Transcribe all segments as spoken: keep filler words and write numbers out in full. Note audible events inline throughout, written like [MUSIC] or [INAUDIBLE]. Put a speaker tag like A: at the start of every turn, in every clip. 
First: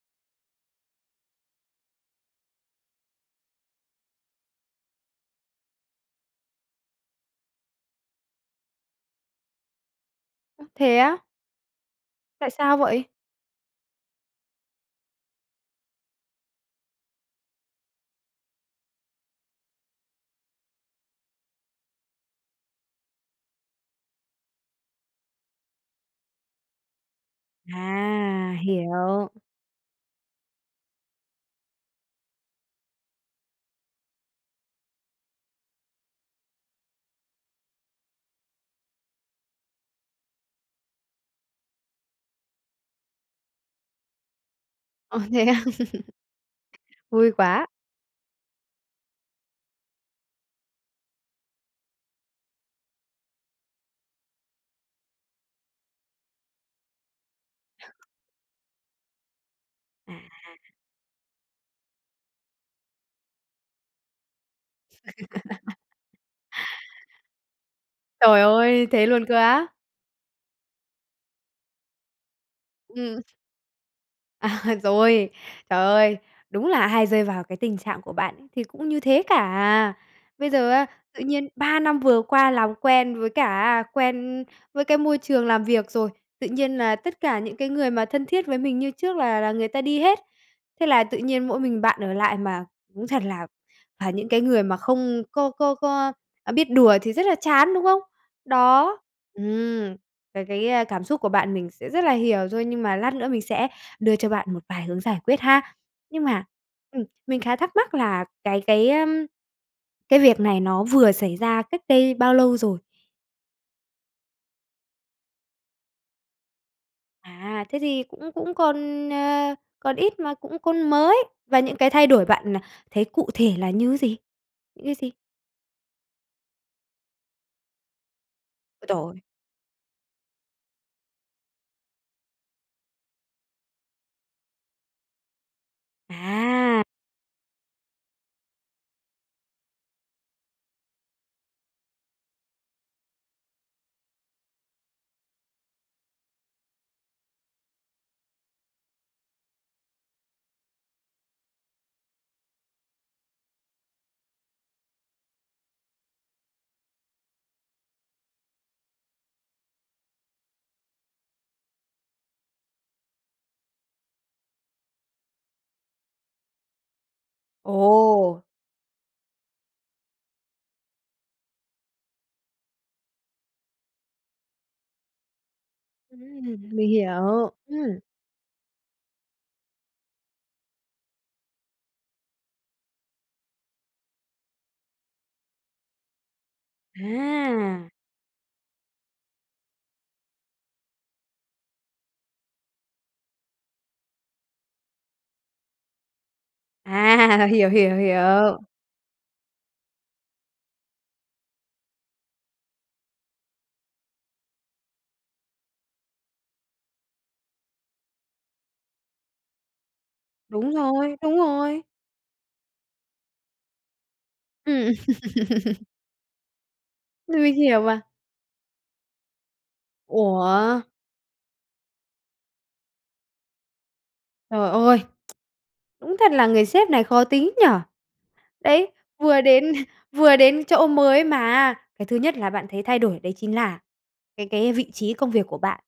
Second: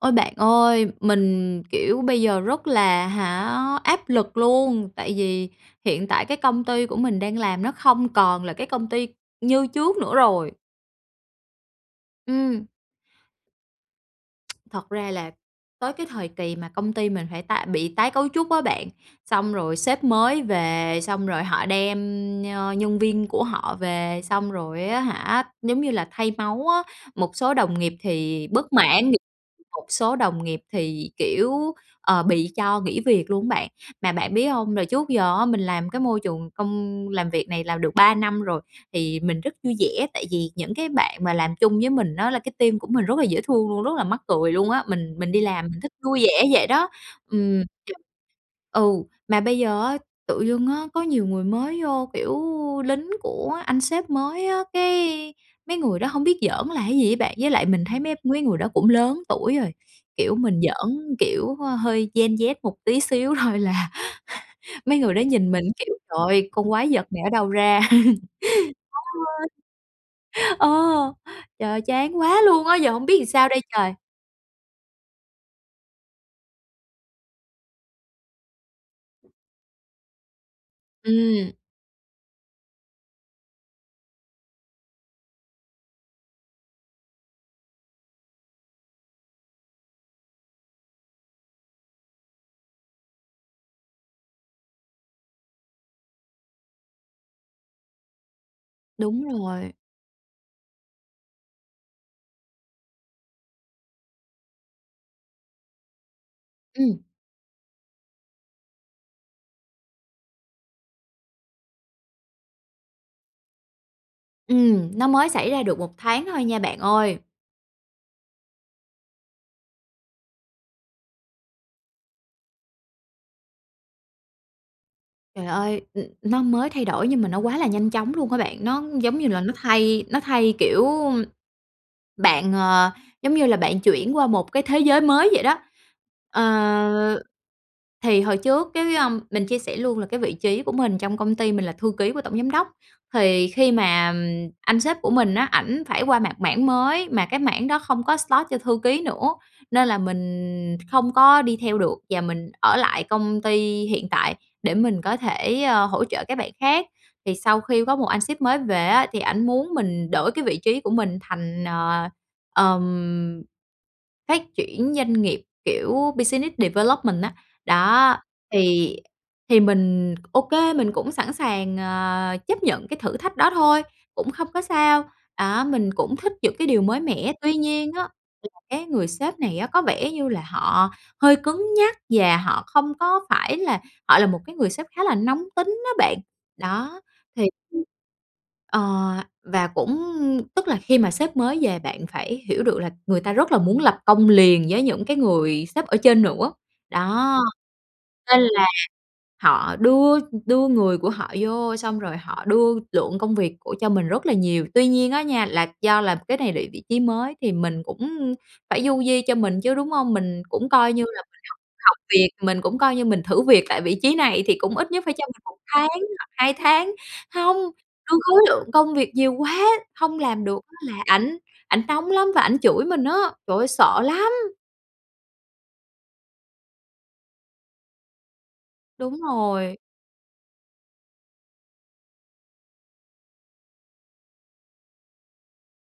A: Ôi, bạn ơi, mình, kiểu, bây giờ rất là, hả, áp lực luôn. Tại vì hiện tại cái công ty của mình đang làm nó không còn là cái công ty như trước nữa rồi.
B: Ơ, thế á? Tại
A: Ừm.
B: sao vậy?
A: [TSK] Thật ra là tới cái thời kỳ mà công ty mình phải tái bị tái cấu trúc á bạn. Xong rồi sếp mới về, xong rồi họ đem, ơ, nhân viên của họ về, xong rồi á hả, giống như là thay máu á. Một số đồng nghiệp thì
B: À,
A: bất mãn
B: hiểu.
A: [UNINTELLIGIBLE] một số đồng nghiệp thì, kiểu, ờ, bị cho nghỉ việc luôn á bạn. Mà bạn biết hông? Rồi trước giờ á, mình làm cái môi trường công làm việc này làm được ba năm rồi, thì mình rất vui vẻ. Tại vì những cái bạn mà làm chung với mình á là cái team của mình rất là dễ thương luôn, rất là mắc cười luôn á, mình
B: Ồ,
A: mình đi
B: thế à?
A: làm mình thích vui vẻ vậy đó.
B: [LAUGHS] Vui
A: Ừm.
B: quá.
A: [UNINTELLIGIBLE] Ừ, mà bây giờ á, tự dưng á, có nhiều người mới vô, kiểu, lính của anh sếp mới á, cái mấy người đó hông biết giỡn là cái gì á bạn. Với lại mình thấy mấy mấy người đó cũng lớn tuổi rồi, kiểu
B: À.
A: mình giỡn, kiểu, hơi Gen Z một tí xíu thôi là [CHUCKLES] mấy người đó nhìn mình, kiểu: "Trời
B: [LAUGHS]
A: ơi, con quái vật này ở đâu ra?" [LAUGHS]
B: Trời ơi, thế luôn cơ á!
A: [UNINTELLIGIBLE] Ờ, trời ơi, chán quá luôn á, giờ hổng biết
B: Ừm.
A: làm sao đây trời?
B: À, rồi, trời ơi, đúng là ai rơi vào cái tình trạng của bạn thì cũng như thế cả à. Bây giờ á, tự nhiên
A: Ừm.
B: ba năm vừa qua làm quen với cả á quen với cái môi trường làm việc rồi, tự nhiên là tất cả những cái người mà thân thiết với mình như trước là là người ta đi hết. Thế là tự nhiên mỗi mình bạn ở lại, mà cũng thật là phải những cái người mà không có có có biết đùa thì rất là chán, đúng không? Đó.
A: Đúng rồi.
B: Ừm, ờ, cái, a, cảm xúc của bạn mình sẽ rất là hiểu thôi, nhưng mà lát nữa mình sẽ đưa cho bạn một vài hướng giải quyết ha. Nhưng mà,
A: Ừm.
B: ừm, mình khá thắc mắc là cái cái, ơm, cái việc này nó vừa xảy ra cách đây bao lâu rồi?
A: Ừm, nó mới xảy ra được một tháng thôi nha, bạn ơi.
B: À, thế thì cũng cũng còn, ờ, còn ít mà cũng còn mới. Và những cái thay đổi bạn, à, đã thấy cụ thể là như gì? Như gì?
A: Trời ơi, ừm, nó mới thay đổi nhưng mà nó quá là nhanh chóng luôn á bạn. Nó
B: Ôi tồi
A: giống
B: ơi!
A: như là nó thay nó thay, kiểu bạn, ờ, giống như là bạn chuyển qua một cái thế giới mới vậy đó.
B: À.
A: Ờ, thì hồi trước, cái, ơm mình chia sẻ luôn là cái vị trí của mình trong công ty mình là thư ký của tổng giám đốc. Thì khi mà anh sếp của mình á, ảnh phải qua mạng mảng mới mà cái mảng đó không có slot cho thư ký nữa. Nên là mình kh không có đi theo được, và mình ở lại công ty hiện tại để mình có thể, ơ, hỗ trợ các bạn khác. Thì sau khi có một anh sếp mới về á, thì ảnh muốn mình đổi cái vị trí của mình thành, ờ, ừm, phát triển doanh nghiệp, kiểu, business development á, đó.
B: Ồ!
A: Thì thì mình OK, mình cũng sẵn sàng, ờ, chấp nhận cái thử thách đó thôi, cũng không có sao, đó, mình cũng thích những
B: Ừm,
A: cái điều
B: mình
A: mới mẻ.
B: hiểu,
A: Tuy nhiên á,
B: ừm.
A: là cái người sếp này á, có vẻ như là họ hơi cứng nhắc và họ không có phải là họ là một cái người sếp khá là nóng tính á bạn. Đó, thì [UNINTELLIGIBLE]
B: À!
A: ờ, và cũng tức là khi mà sếp mới về bạn phải hiểu được là người ta rất là muốn lập công liền với những cái người sếp ở trên nữa, đó.
B: À, hiểu, hiểu,
A: Nên
B: hiểu.
A: là họ đưa đưa người của họ vô xong rồi họ đưa lượng công việc của cho mình rất là nhiều. Tuy nhiên á nha, là do là cái này là vị trí mới thì mình cũng phải du di cho mình chứ, đúng hông? Mình cũng
B: Đúng
A: coi như
B: rồi,
A: là
B: đúng
A: mình
B: rồi.
A: học học việc, mình cũng coi như mình thử việc tại vị trí này thì cũng ít
B: Ừm.
A: nhất phải cho mình một
B: [LAUGHS]
A: tháng hoặc hai tháng.
B: Mình
A: Hông,
B: hiểu mà.
A: đưa khối lượng công việc nhiều quá, hông làm được á
B: Ủa?
A: là ảnh ảnh nóng lắm và ảnh chửi mình á. Trời ơi, sợ lắm!
B: Trời ơi! [SMACKS LIPS] Đúng thật là người sếp này khó tính nhỉ. Đấy,
A: Đúng
B: vừa đến
A: rồi.
B: [CHUCKLES] vừa đến chỗ mới mà á, cái thứ nhất là bạn thấy thay đổi đấy chính là cái cái vị trí công việc của bạn,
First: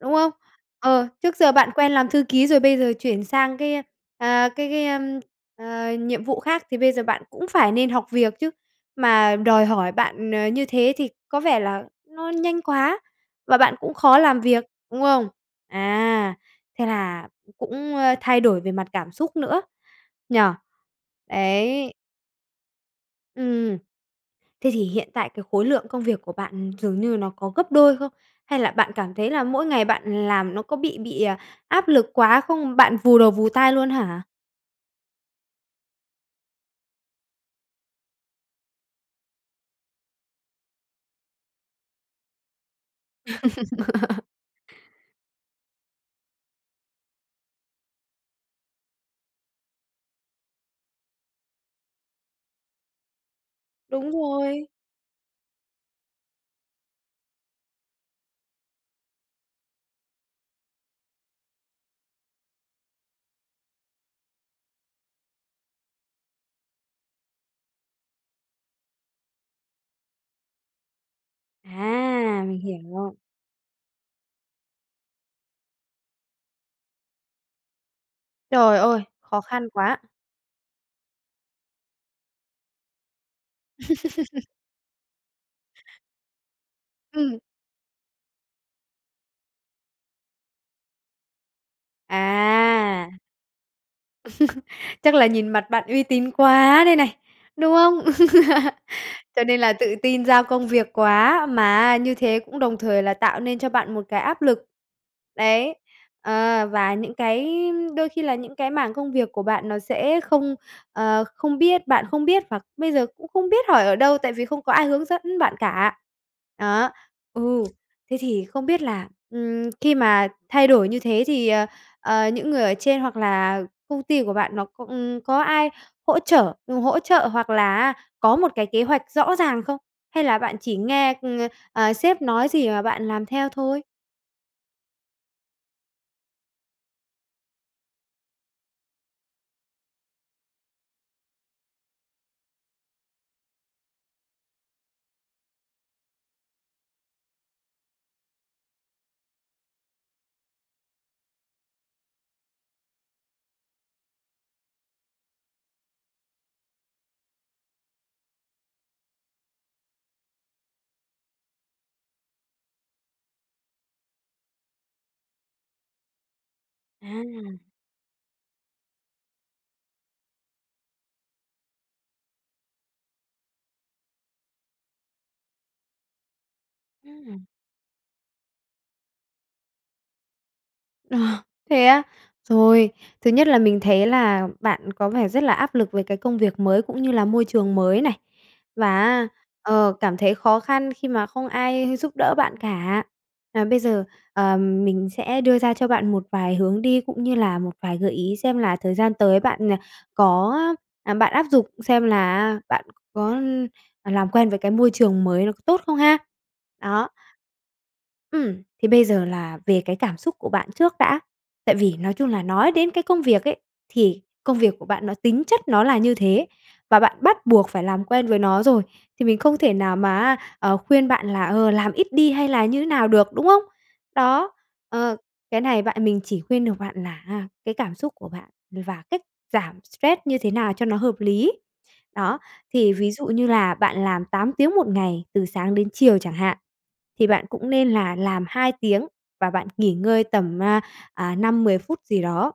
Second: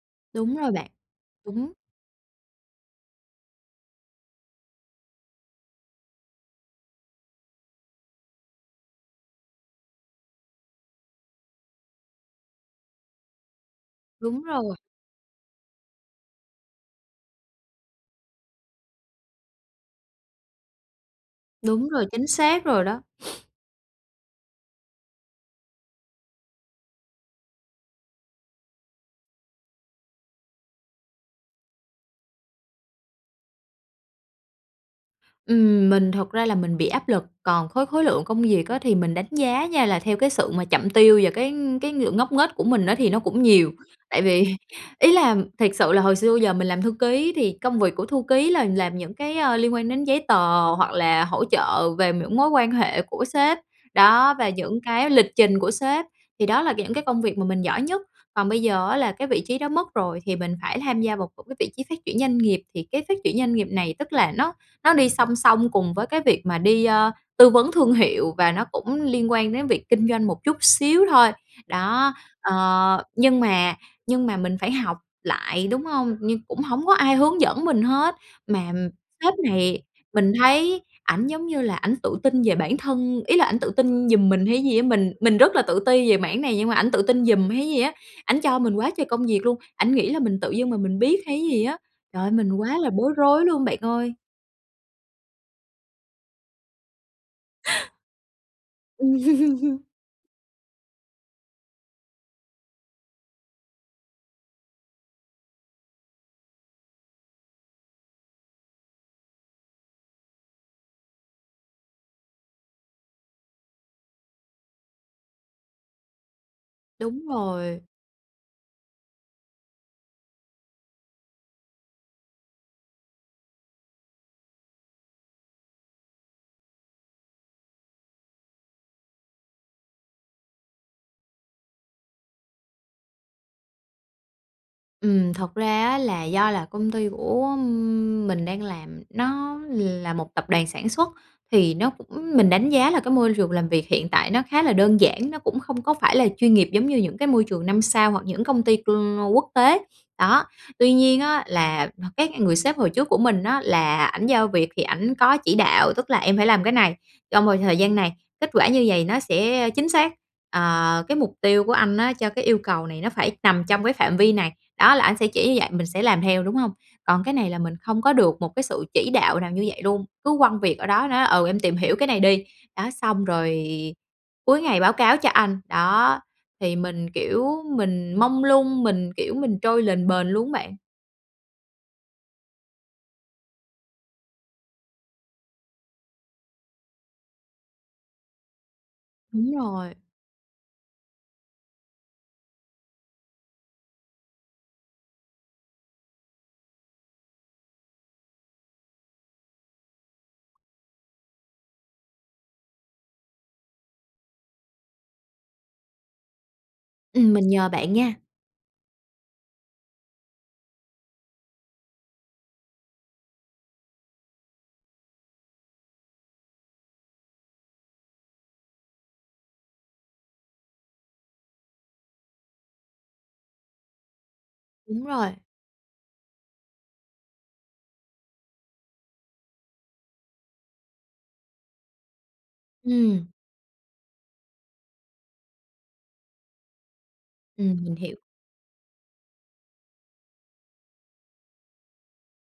B: đúng không?
A: Đúng rồi bạn,
B: Ờ, trước giờ bạn
A: đúng.
B: quen làm thư ký rồi, bây giờ chuyển sang cái, a, à, cái cái, ơm, à ,nhiệm vụ khác thì bây giờ bạn cũng phải nên học việc chứ. Mà đòi hỏi bạn, ờ, như thế thì có vẻ là nó nhanh quá, và bạn cũng khó làm
A: Đúng
B: việc,
A: rồi.
B: đúng không? À, thế là cũng, ơ, thay đổi về mặt cảm xúc nữa, nhỉ?
A: Đúng
B: Ấy.
A: rồi, chính xác rồi đó. [SNIFFS]
B: Ừm. Thế thì hiện tại cái khối lượng công việc của bạn dường như nó có gấp đôi không? Hay là bạn cảm thấy là mỗi ngày bạn làm nó có bị bị, à, áp lực quá không? Bạn vù đầu vù tai luôn hả?
A: Ừm, mình thực ra là mình bị áp lực, còn khối khối lượng công việc á thì mình đánh giá nha, là theo cái sự mà chậm tiêu và cái cái ng ngốc nghếch của mình á, thì nó cũng nhiều. Tại
B: [LAUGHS]
A: vì ý là, thiệt sự là hồi xưa bây giờ mình làm thư ký thì công việc của thư ký là làm những cái, ờ, liên quan đến giấy tờ hoặc là hỗ trợ về những mối quan hệ của sếp,
B: Đúng
A: đó, và
B: rồi.
A: những cái lịch trình của sếp, thì đó là những cái công việc mà mình giỏi nhất. Còn bây giờ á là cái vị trí đó mất rồi thì mình phải tham gia vào một cái vị trí phát triển doanh nghiệp. Thì cái phát triển doanh nghiệp này tức là nó nó đi song song cùng với cái việc mà đi, ờ, tư vấn thương hiệu, và nó cũng liên quan đến việc kinh doanh một chút xíu thôi. Đó,
B: À! Mình
A: ờ,
B: hiểu.
A: nhưng mà nhưng mà mình phải học lại, đúng hông? Nhưng cũng hổng có ai hướng dẫn mình hết, mà,
B: Trời
A: ừm,
B: ơi!
A: sếp
B: Khó khăn
A: này,
B: quá!
A: mình thấy ảnh giống như là ảnh tự tin về bản thân, ý là ảnh tự tin giùm mình
B: [LAUGHS]
A: hay cái gì á? Mình mình rất là tự ti về mảng này nhưng mà ảnh tự tin
B: Ừm.
A: giùm hay gì á? Ảnh cho mình quá trời công việc luôn. Ảnh nghĩ là mình tự dưng mà mình biết hay cái gì á? Trời ơi, mình quá là
B: À!
A: bối rối luôn bạn ơi!
B: [LAUGHS] Chắc là nhìn mặt bạn uy tín quá đây này, đúng không? [LAUGHS] Cho nên là
A: Ừm.
B: tự tin giao công việc quá, mà á như thế cũng đồng thời là tạo nên cho bạn một cái áp lực. Đấy, ờ, và những cái đôi khi là những cái mảng công việc của bạn nó sẽ không, ờ, không biết bạn không biết hoặc bây giờ cũng không biết hỏi ở đâu tại vì không có ai hướng dẫn bạn cả. Đó,
A: Đúng
B: ừ,
A: rồi.
B: thế thì không biết là, ừm, khi mà thay đổi như thế thì, ờ, ờ, những người ở trên hoặc là công ty của bạn nó c ừm, có ai hỗ trở ừm, hỗ trợ hoặc là á có một cái kế hoạch rõ ràng không? Hay là bạn chỉ nghe, ừm, ờ, sếp nói gì mà bạn làm theo thôi?
A: Ừm, thật ra á là do là công ty của mình đang làm, nó là một tập đoàn sản xuất. Thì nó cũng mình đánh giá là cái môi trường làm việc hiện tại nó khá là đơn giản, nó cũng không có phải là chuyên nghiệp giống như những cái môi trường năm sao hoặc những công ty, ừm, quốc tế. Đó, tuy nhiên á là h cái người sếp hồi trước của mình á là ảnh giao việc thì ảnh có chỉ đạo, tức là "Em phải làm cái này trong vòng thời gian này, kết quả như vầy nó sẽ, ơ, chính xác. Ờ, cái mục tiêu của anh á cho cái yêu cầu này nó phải nằm trong cái phạm vi này." Đó, là ảnh sẽ chỉ như vậy, mình sẽ làm theo, đúng hông? Còn cái này là
B: À.
A: mình không có được một cái sự chỉ đạo nào như vậy luôn, cứ quăng việc ở đó, nói: "Ừ, em tìm hiểu cái này đi, đó, xong rồi cuối ngày báo cáo cho anh." Đó, thì mình,
B: Ừm.
A: kiểu, mình mông lung, mình, kiểu, mình trôi lềnh bềnh luôn á bạn.
B: Ờ, thế á? Rồi, thứ nhất là mình thấy là bạn có vẻ rất là áp lực về cái công việc mới cũng như là môi trường mới này, và á,
A: Đúng
B: ờ,
A: rồi.
B: cảm thấy khó khăn khi mà không ai giúp đỡ bạn cả. À, bây giờ, ờ, mình sẽ đưa ra cho bạn một vài hướng đi, cũng như là một vài gợi ý xem là thời gian tới bạn, ờ, có, ơ à, bạn áp dục xem là á bạn có, ưm, ờ, làm quen với cái môi trường mới nó có tốt không ha! Đó.
A: Ừm, mình nhờ bạn nha!
B: Ừm, thế bây giờ là về cái cảm xúc của bạn trước đã. Tại vì nói chung là nói đến cái công việc ấy, thì công việc của bạn nó tính chất nó là như thế, và bạn bắt buộc phải làm quen với nó rồi, thì mình không thể nào mà á, ờ, khuyên bạn là, ờ, làm ít đi hay là như thế nào được, đúng không? Đó,
A: Đúng
B: ờ,
A: rồi.
B: cái này bạn mình chỉ khuyên được bạn là á cái cảm xúc của bạn và cách giảm stress như thế nào cho nó hợp lý. Đó, thì ví dụ
A: Ừm.
B: như là bạn làm tám tiếng một ngày từ sáng đến chiều chẳng hạn, thì bạn cũng
A: Ừm,
B: nên
A: mình hiểu.
B: là làm hai tiếng và bạn nghỉ ngơi tầm á, ờ, năm mười phút gì đó.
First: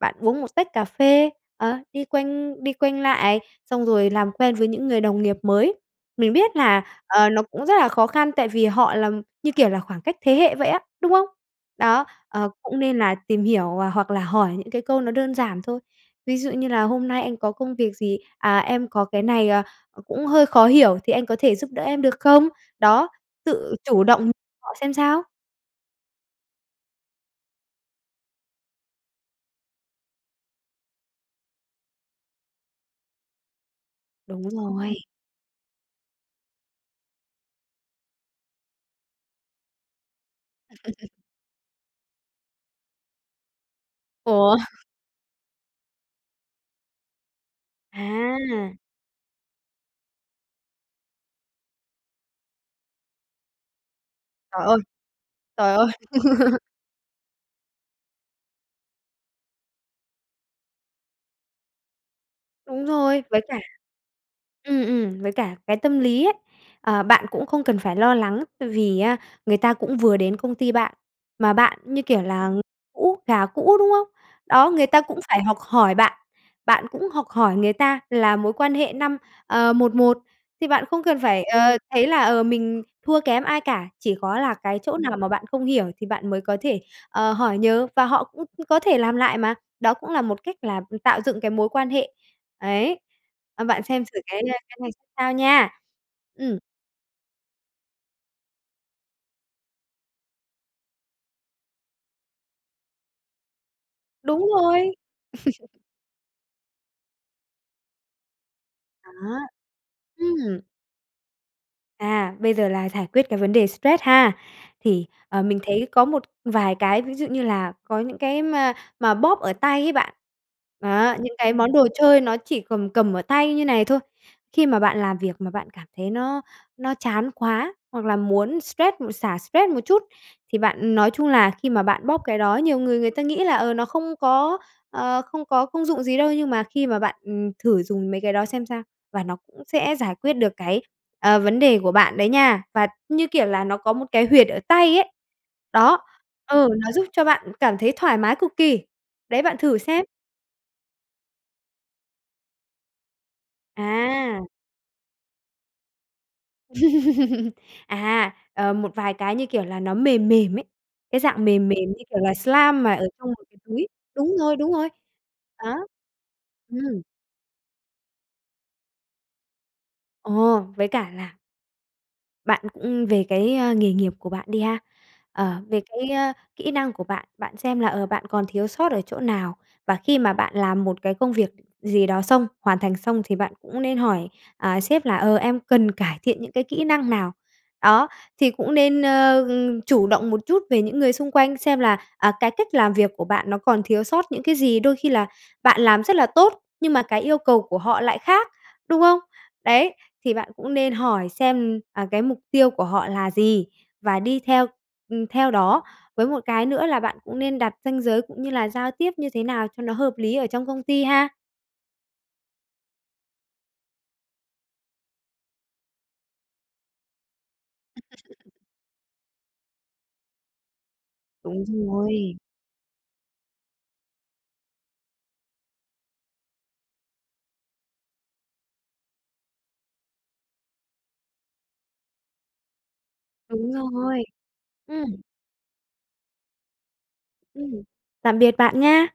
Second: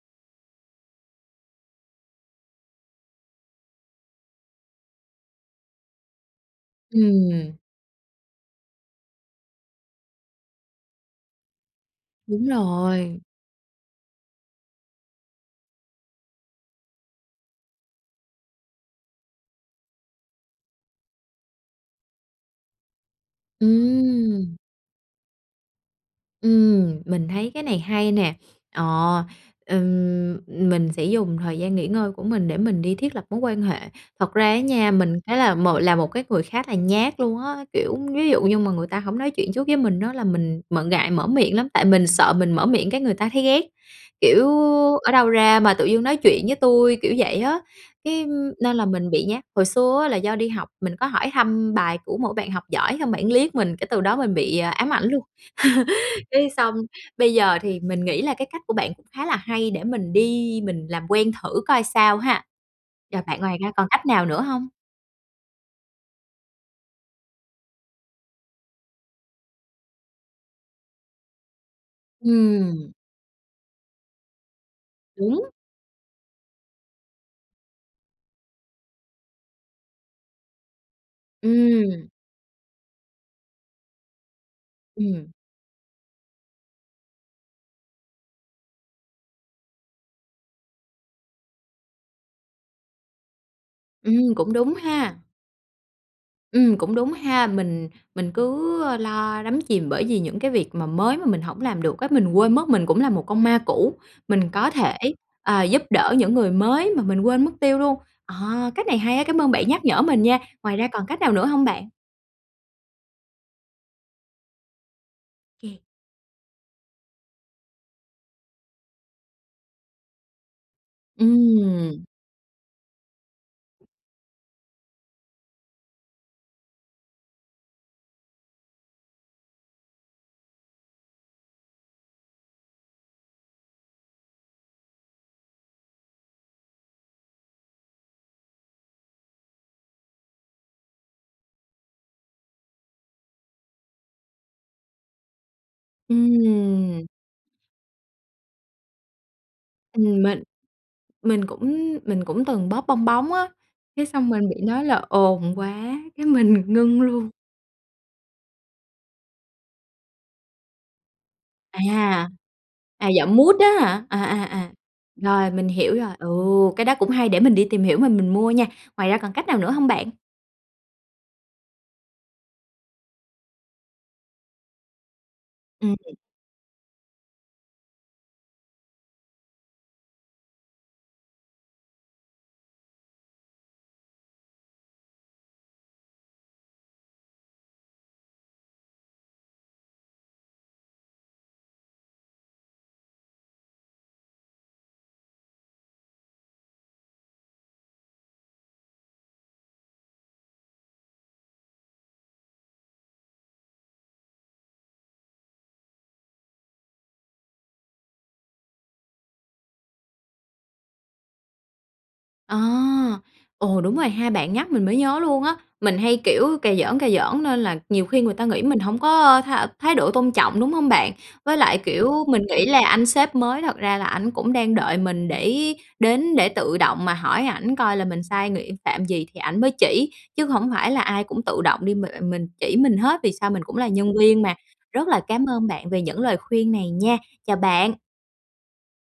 B: Bạn uống một tách cà phê, ờ, đi quanh đi quanh lại, xong rồi làm quen với những người đồng nghiệp mới. Mình biết là, ờ, nó
A: Ừm.
B: cũng rất là khó khăn tại vì họ là như kiểu là khoảng cách thế hệ vậy á, đúng không? Đó,
A: Đúng
B: ờ, cũng nên là
A: rồi.
B: tìm hiểu, à, hoặc là hỏi những cái câu nó đơn giản thôi, ví dụ như là "Hôm nay anh có công việc gì? À, em có cái này, ờ, cũng hơi khó hiểu thì anh có thể giúp đỡ em được không?" Đó, tự chủ động
A: Ừm.
B: họ xem sao.
A: Ừm, mình thấy cái này hay nè, ờ, ừm, mình sẽ dùng thời gian nghỉ ngơi của mình để mình đi thiết lập mối quan hệ. Thật
B: Đúng
A: ra á nha,
B: rồi.
A: mình thấy là m là một cái người khá là nhát luôn á, kiểu, ví dụ như mà người ta hổng nói chuyện trước với mình á là mình m ngại
B: [LAUGHS]
A: mở miệng lắm, tại mình sợ mình mở miệng cái người ta thấy ghét, kiểu:
B: Ủa?
A: "Ở đâu ra mà tự dưng nói chuyện với tui?" kiểu vậy á, cái nên
B: À!
A: là mình bị nhát. Hồi xưa á là do đi học mình có hỏi thăm bài của một bạn học giỏi xong bạn liếc mình cái từ đó mình bị,
B: Trời
A: à,
B: ơi!
A: ám ảnh luôn,
B: Trời ơi!
A: [LAUGHS] cái
B: [LAUGHS]
A: xong, bây giờ thì mình nghĩ là cái cách của bạn cũng khá là hay để mình đi mình làm quen thử coi sao ha.
B: Đúng
A: Giờ
B: rồi,
A: bạn
B: với
A: ngoài
B: cả
A: ra còn cách nào nữa hông?
B: ừm, ừm, với cả cái tâm lý ấy, ờ, bạn cũng không cần phải lo lắng tại vì á người ta cũng vừa đến công ty bạn, mà bạn như kiểu là
A: Ừm.
B: cũ, gà cũ, đúng không? Đó, người ta cũng phải
A: Đúng!
B: học hỏi bạn, bạn cũng học hỏi người ta, là mối quan hệ năm ờ, một một thì bạn không cần phải, ờ, thấy
A: Ừm.
B: là, ờ, mình thua kém ai cả. Chỉ có là cái chỗ nào
A: Ừm.
B: mà bạn không hiểu thì bạn mới có thể, ờ, hỏi nhờ và họ cũng có thể làm lại mà, đó cũng là một cách là, ừm, tạo dựng cái mối quan hệ, ấy. Ờ, bạn xem xử
A: Ừm,
B: cái,
A: cũng
B: à,
A: đúng
B: cái này x
A: ha.
B: sao nha. Ừm.
A: Ừm, cũng đúng ha, mình mình cứ lo đắm chìm bởi vì những cái việc mà mới mà mình hổng làm được á, mình quên mất mình cũng là một con ma cũ, mình
B: Đúng
A: có
B: rồi.
A: thể, à,
B: [LAUGHS]
A: giúp đỡ những người mới mà mình quên mất tiêu luôn. Ờ, cách này
B: Đó,
A: hay á, cám ơn bạn nhắc nhở mình nha!
B: ừm.
A: Ngoài ra còn cách nào nữa hông bạn?
B: À, bây giờ là giải quyết cái vấn đề stress ha. Thì, ờ, mình
A: Kê.
B: thấy có một vài cái ví dụ như là có những cái mà mà bóp ở tay ấy bạn, đó, những cái món đồ
A: Ừm.
B: chơi nó chỉ cầm cầm ở tay như này thôi, khi mà bạn làm việc mà bạn cảm thấy nó nó chán quá hoặc là muốn stress m xả stress một chút thì bạn nói chung là khi mà bạn bóp cái đó nhiều người người ta nghĩ là, ờ, nó không có, ờ, không có công dụng gì đâu nhưng mà khi mà bạn, ừm, thử dùng mấy cái đó xem sao và nó cũng sẽ giải quyết được cái, ờ, vấn đề của bạn đấy nha, và như kiểu là nó có một cái huyệt ở tay ấy. Đó, ừ, nó giúp
A: Ừm.
B: cho bạn cảm thấy thoải mái cực kỳ đấy, bạn thử xem!
A: Ừm, mình mình cũng mình cũng từng bóp bong bóng á, cái xong mình
B: À!
A: bị nói là ồn quá cái mình ngưng luôn.
B: [LAUGHS] À, ờ, một vài cái như kiểu là nó mềm mềm ấy, cái dạng mềm mềm như kiểu
A: À,
B: là slime mà ở
A: à,
B: trong
A: dạng
B: một
A: mút
B: cái
A: á
B: túi.
A: hả? À,
B: Đúng
A: à,
B: rồi,
A: à,
B: đúng rồi.
A: rồi mình
B: Đó.
A: hiểu rồi. Ừ, cái đó
B: Ừm.
A: cũng hay, để mình đi tìm hiểu rồi mình mua nha. Ngoài ra còn cách nào nữa hông bạn?
B: Ồ! Với cả là Bạn cũng về cái, ơ, nghề nghiệp của bạn đi ha, ờ, về
A: Ừm.
B: cái, ơ, kỹ năng của bạn, bạn xem là, ờ, bạn còn thiếu sót ở chỗ nào, và khi mà bạn làm một cái công việc gì đó xong, hoàn thành xong thì bạn cũng nên hỏi, à, sếp là "Ờ, em cần cải thiện những cái kỹ năng nào?" Đó, thì cũng nên, ơ, ừm, chủ động một chút về những người xung quanh, xem là, à, cái cách làm việc của bạn nó còn thiếu sót những cái gì. Đôi khi là bạn làm rất là tốt, nhưng mà cái yêu cầu của họ lại khác, đúng không? Đấy, thì bạn cũng nên hỏi xem, à, cái mục tiêu của họ là gì, và đi theo, ừm, theo đó. Với một cái nữa là bạn cũng nên đặt ranh giới cũng như là giao tiếp như thế nào cho nó hợp lý ở trong công ty ha.
A: À! Ồ, đúng rồi ha, bạn nhắc mình mới nhớ luôn á, mình hay, kiểu, cà giỡn, cà giỡn nên là nhiều khi người ta
B: [CHUCKLES]
A: nghĩ mình hổng có, ơ, th thái độ tôn trọng, đúng hông bạn? Với
B: Đúng
A: lại, kiểu,
B: rồi.
A: mình nghĩ là anh sếp mới thật ra là ảnh cũng đang đợi mình để đến để tự động mà hỏi ảnh coi là mình sai ng phạm gì thì ảnh mới chỉ, chứ hổng phải là ai cũng tự động đi mà mình chỉ mình hết vì sao mình
B: Đúng
A: cũng là nhân
B: rồi.
A: viên mà. Rất
B: Ừm.
A: là cám ơn bạn về những lời khuyên này nha. Chào
B: Ừm,
A: bạn!
B: tạm biệt bạn nha!